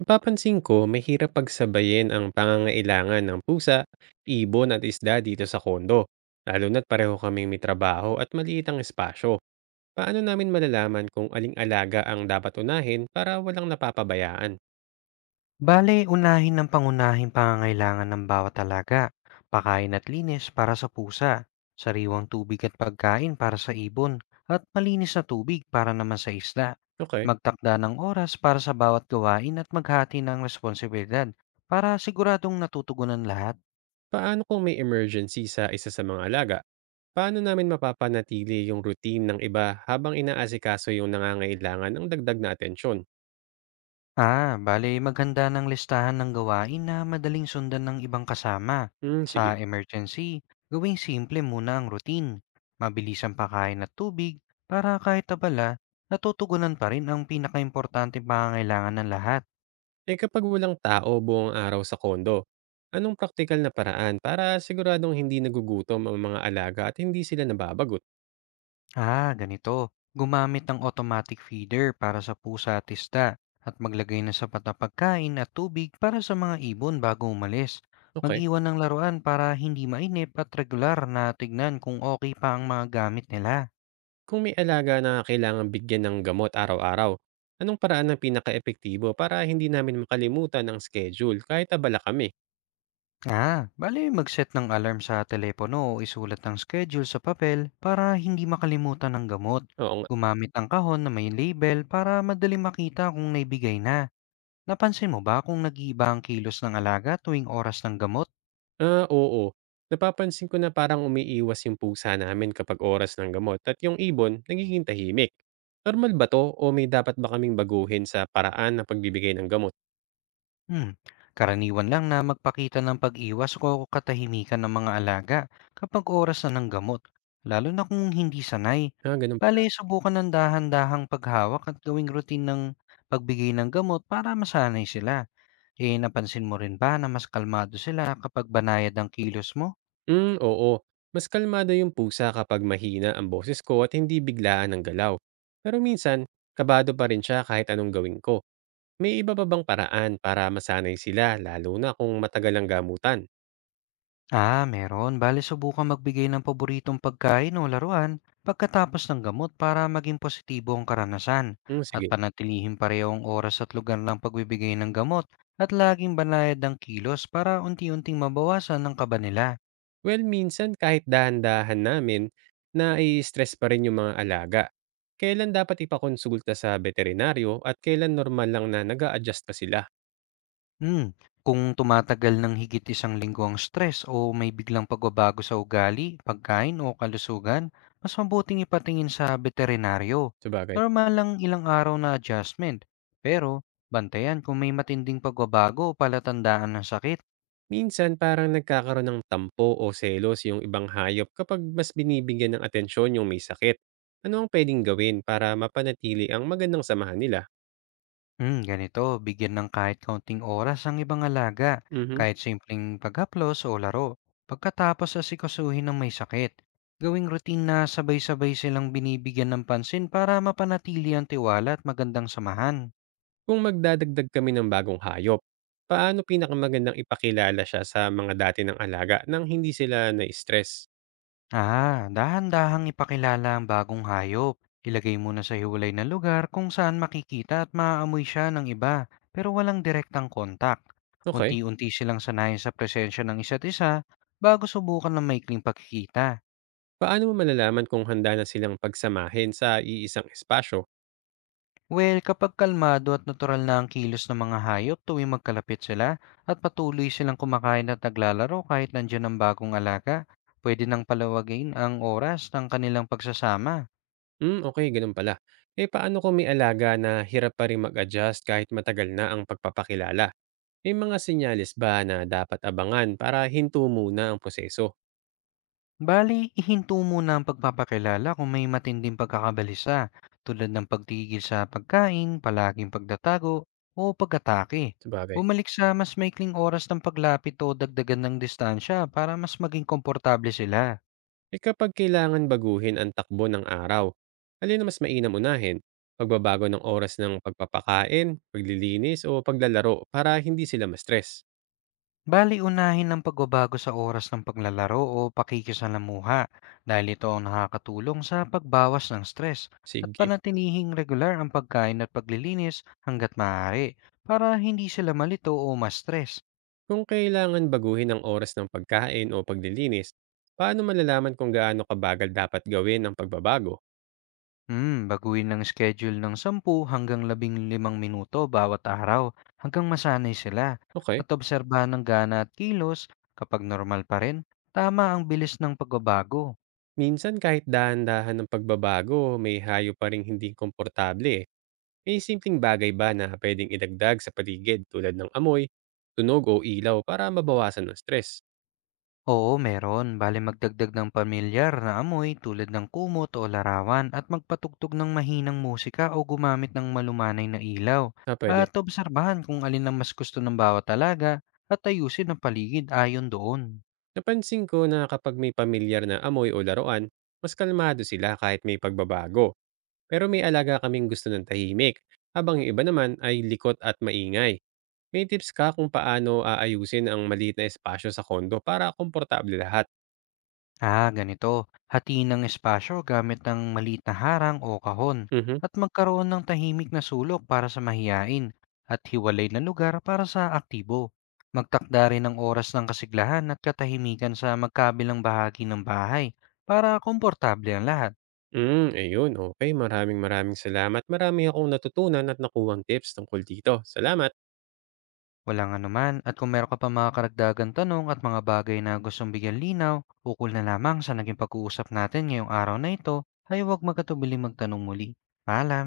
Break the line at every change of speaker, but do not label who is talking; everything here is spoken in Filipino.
Napapansin ko, mahirap pagsabayin ang pangangailangan ng pusa, ibon at isda dito sa kondo. Lalo na't pareho kaming may trabaho at maliit ang espasyo. Paano namin malalaman kung aling alaga ang dapat unahin para walang napapabayaan?
Bale, unahin ng pangunahing pangangailangan ng bawat alaga. Pakain at linis para sa pusa, sariwang tubig at pagkain para sa ibon, at malinis na tubig para naman sa isda.
Okay.
Magtakda ng oras para sa bawat gawain at maghati ng responsibilidad para siguradong natutugunan lahat.
Paano kung may emergency sa isa sa mga alaga? Paano namin mapapanatili yung routine ng iba habang inaasikaso yung nangangailangan ng dagdag na atensyon?
Ah, bale maghanda ng listahan ng gawain na madaling sundan ng ibang kasama.
Hmm,
Sa
sige.
emergency, gawing simple muna ang routine. Mabilis ang pakain at tubig para kahit abala, natutugunan pa rin ang pinakaimportante pangangailangan ng lahat.
Eh kapag walang tao buong araw sa kondo, anong praktikal na paraan para siguradong hindi nagugutom ang mga alaga at hindi sila nababagot?
Ah, ganito. Gumamit ng automatic feeder para sa pusa at isda at maglagay ng sapat na pagkain at tubig para sa mga ibon bago umalis.
Okay.
Mag-iwan ng laruan para hindi mainip at regular na tignan kung okay pa ang mga gamit nila.
Kung may alaga na kailangan bigyan ng gamot araw-araw, anong paraan ang pinaka-epektibo para hindi namin makalimutan ang schedule kahit abala kami?
Ah, bali mag-set ng alarm sa telepono o isulat ng schedule sa papel para hindi makalimutan ng gamot.
Oo nga.
Gumamit ng kahon na may label para madali makita kung naibigay na. Napansin mo ba kung nag-iiba ang kilos ng alaga tuwing oras ng gamot?
Ah, oo. Napapansin ko na parang umiiwas yung pusa namin kapag oras ng gamot at yung ibon nagiging tahimik. Normal ba to o may dapat ba kaming baguhin sa paraan ng pagbibigay ng gamot?
Hmm, Karaniwan lang na magpakita ng pag-iwas o katahimikan ng mga alaga kapag oras na ng gamot, lalo na kung hindi sanay.
Ah, ganun pala.
Bale, subukan ng dahan-dahang paghawak at gawing routine ng pagbigay ng gamot para masanay sila. Eh, napansin mo rin ba na mas kalmado sila kapag banayad ang kilos mo?
Hmm, oo. Mas kalmado yung pusa kapag mahina ang boses ko at hindi biglaan ang galaw. Pero minsan, kabado pa rin siya kahit anong gawin ko. May iba pa bang paraan para masanay sila lalo na kung matagal ang gamutan?
Ah, meron. Bale, subukan magbigay ng paboritong pagkain o laruan pagkatapos ng gamot para maging positibo ang karanasan
Hmm,
at
sige.
panatilihing pareho ang oras at lugar ng pagbibigay ng gamot at laging banayad ng kilos para unti-unting mabawasan ang kaba nila.
Well, minsan kahit dahan-dahan namin, nai-stress pa rin yung mga alaga. Kailan dapat ipakonsulta sa veterinaryo at kailan normal lang na nag adjust pa sila?
Hmm, kung tumatagal ng higit isang linggo ang stress o may biglang pagbabago sa ugali, pagkain o kalusugan, mas mabuting ipatingin sa veterinaryo.
Sabagay.
Normal lang ilang araw na adjustment, pero bantayan kung may matinding pagbabago o palatandaan ng sakit.
Minsan parang nagkakaroon ng tampo o selos yung ibang hayop kapag mas binibigyan ng atensyon yung may sakit. Ano ang pwedeng gawin para mapanatili ang magandang samahan nila?
Ganito, bigyan ng kahit kaunting oras ang ibang alaga,
Mhm.
kahit simpleng paghaplos o laro. Pagkatapos asikasuhin ng may sakit, gawing routine na sabay-sabay silang binibigyan ng pansin para mapanatili ang tiwala at magandang samahan.
Kung magdadagdag kami ng bagong hayop, paano pinakamagandang ipakilala siya sa mga dati ng alaga nang hindi sila na-stress?
Ah, dahan-dahang ipakilala ang bagong hayop. Ilagay muna sa hiwalay na lugar kung saan makikita at maaamoy siya ng iba, pero walang direktang kontak.
Okay.
Unti-unti silang sanayin sa presensya ng isa't isa bago subukan ng maikling pagkikita.
Paano mo malalaman kung handa na silang pagsamahin sa iisang espasyo?
Well, kapag kalmado at natural na ang kilos ng mga hayop tuwing magkalapit sila at patuloy silang kumakain at naglalaro kahit nandiyan ang bagong alaga, pwede nang palawagin ang oras ng kanilang pagsasama.
Hmm, okay, ganun pala. Eh, paano kung may alaga na hirap pa rin mag-adjust kahit matagal na ang pagpapakilala? May mga senyales ba na dapat abangan para hinto muna ang proseso?
Bali, ihinto muna ang pagpapakilala kung may matinding pagkakabalisa tulad ng pagtigil sa pagkain, palaging pagdatago, o pag-atake.
Sabagay,
Bumalik sa mas maikling oras ng paglapit o dagdagan ng distansya para mas maging komportable sila.
eh kapag kailangan baguhin ang takbo ng araw, alin na mas mainam unahin? Pagbabago ng oras ng pagpapakain, paglilinis o paglalaro para hindi sila ma-stress?
Bali unahin ng pagbabago sa oras ng paglalaro o pakikisalamuha dahil ito ang nakakatulong sa pagbawas ng stress at
Sige.
panatinihing regular ang pagkain at paglilinis hanggat maaari para hindi sila malito o ma-stress.
Kung kailangan baguhin ang oras ng pagkain o paglilinis, paano malalaman kung gaano kabagal dapat gawin ang pagbabago?
Baguhin ng schedule ng 10 hanggang 15 minuto bawat araw hanggang masanay sila
Okay.
at obserbahan ng gana at kilos kapag normal pa rin, tama ang bilis ng pagbabago.
Minsan kahit dahan-dahan ng pagbabago, may hayo pa rin hindi komportable eh. May simpleng bagay ba na pwedeng idagdag sa paligid tulad ng amoy, tunog o ilaw para mabawasan ang stress?
Oo, meron. Bale magdagdag ng pamilyar na amoy tulad ng kumot o larawan at magpatugtog ng mahinang musika o gumamit ng malumanay na ilaw.
Ah, pwede.
At obserbahan kung alin ang mas gusto ng bawat talaga at ayusin ang paligid ayon doon.
Napansin ko na kapag may pamilyar na amoy o laruan, mas kalmado sila kahit may pagbabago. Pero may alaga kaming gusto ng tahimik, habang yung iba naman ay likot at maingay. May tips ka kung paano aayusin ang maliit na espasyo sa kondo para komportable lahat?
Ah, ganito. Hatiin ng espasyo gamit ng maliit na harang o kahon
Mhm.
at magkaroon ng tahimik na sulok para sa mahiyain at hiwalay na lugar para sa aktibo. Magtakda rin ng oras ng kasiglahan at katahimikan sa magkabilang bahagi ng bahay para komportable ang lahat.
Mm, ayun. Okay, maraming maraming salamat. Marami akong natutunan at nakuhang tips tungkol dito. Salamat.
Walang anuman at kung meron ka pa mga karagdagan tanong at mga bagay na gustong bigyan linaw, ukol na lamang sa naging pag-uusap natin ngayong araw na ito, ay huwag magkatubiling magtanong muli. Paalam!